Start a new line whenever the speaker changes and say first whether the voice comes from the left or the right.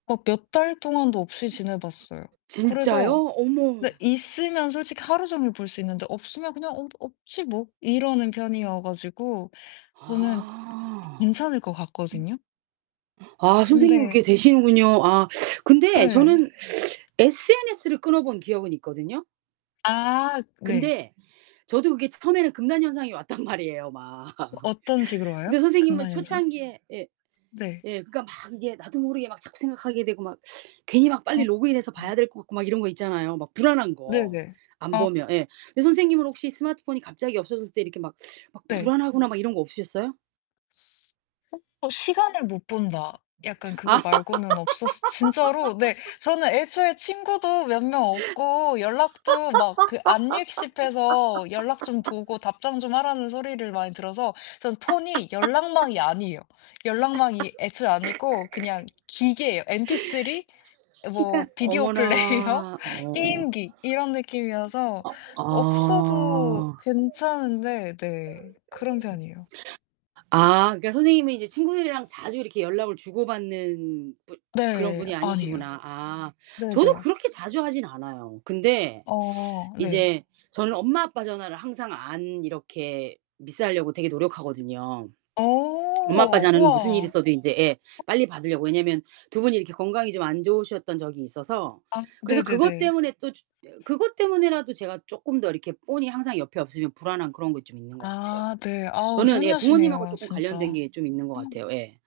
left: 어 몇 달 동안도 없이
right: 어우.
left: 지내봤어요.
right: 진짜요?
left: 그래서
right: 어머.
left: 네 있으면 솔직히 하루 종일 볼 수 있는데 없으면 그냥 "어 없지 뭐." 이러는 편이어 가지고 저는
right: 아.
left: 괜찮을 것 같거든요.
right: [unintelligible] 아 선생님은 그게
left: 근데
right: 되시는군요. 아 근데
left: 예.
right: 저는 SNS를 끊어 본 기억은 있거든요.
left: 아 네.
right: 근데 저도 그게 처음에는 금단 현상이 왔단 말이에요. 막.
left: 어떤 식으로 와요
right: 근데 선생님은
left: 금단현상?
right: 초창기에 예.
left: 네.
right: 예 그러니까 막 이게 나도 모르게 막 자꾸 생각하게 되고 막 괜히 막 빨리
left: 아
right: 로그인해서
left: 어.
right: 봐야 될 것 같고 막 이런 거 있잖아요 막 불안한 거
left: 네네.
right: 안
left: 아.
right: 보면. 예. 근데 선생님은 혹시 스마트폰이 갑자기 없어졌을 때 이렇게 막, 막
left: 네.
right: 불안하거나 막 이런 거 없으셨어요?
left: 어 어. '시간을 못 본다.' 약간 그거 말고는 없었어 진짜로 네 저는 애초에 친구도 몇 명 없고 연락도 막 그 안읽씹 해서 연락 좀 보고 답장 좀 하라는 소리를 많이 들어서 전 폰이 연락망이 아니에요. 연락망이 애초에 아니고 그냥 기계예요. MP3 뭐
right: 시간.
left: 비디오 플레이어,
right: 어머나. 어.
left: 게임기 이런 느낌이어서
right: 어
left: 없어도
right: 아.
left: 괜찮은데 네. 그런 편이에요.
right: 아 그러니까 선생님은 이제 친구들이랑 자주 이렇게 연락을 주고받는 분 그런
left: 네.
right: 분이
left: 아니에요.
right: 아니시구나. 아
left: 네네.
right: 저도 그렇게 자주 하진 않아요. 근데
left: 어 네.
right: 이제 저는 엄마 아빠 전화를 항상 안 이렇게 미스하려고 되게 노력하거든요. 엄마 아빠
left: 어.
right: 전화는 무슨 일이
left: 우와.
right: 있어도 인제 예
left: 어.
right: 빨리 받으려고. 왜냐면 두 분이 이렇게 건강이 좀 안 좋으셨던 적이 있어서.
left: 아
right: 그래서 그것
left: 네네네.
right: 때문에 또 주 예 그것 때문에라도 제가 쪼끔 더 이렇게 폰이 항상 옆에 없으면 불안한 그런 거 좀 있는 거 같아요.
left: 아 네. 아우
right: 저는 예 부모님하고
left: 효녀시네요
right: 쪼끔 관련된
left: 진짜.
right: 게 좀 있는 것 같아요. 예.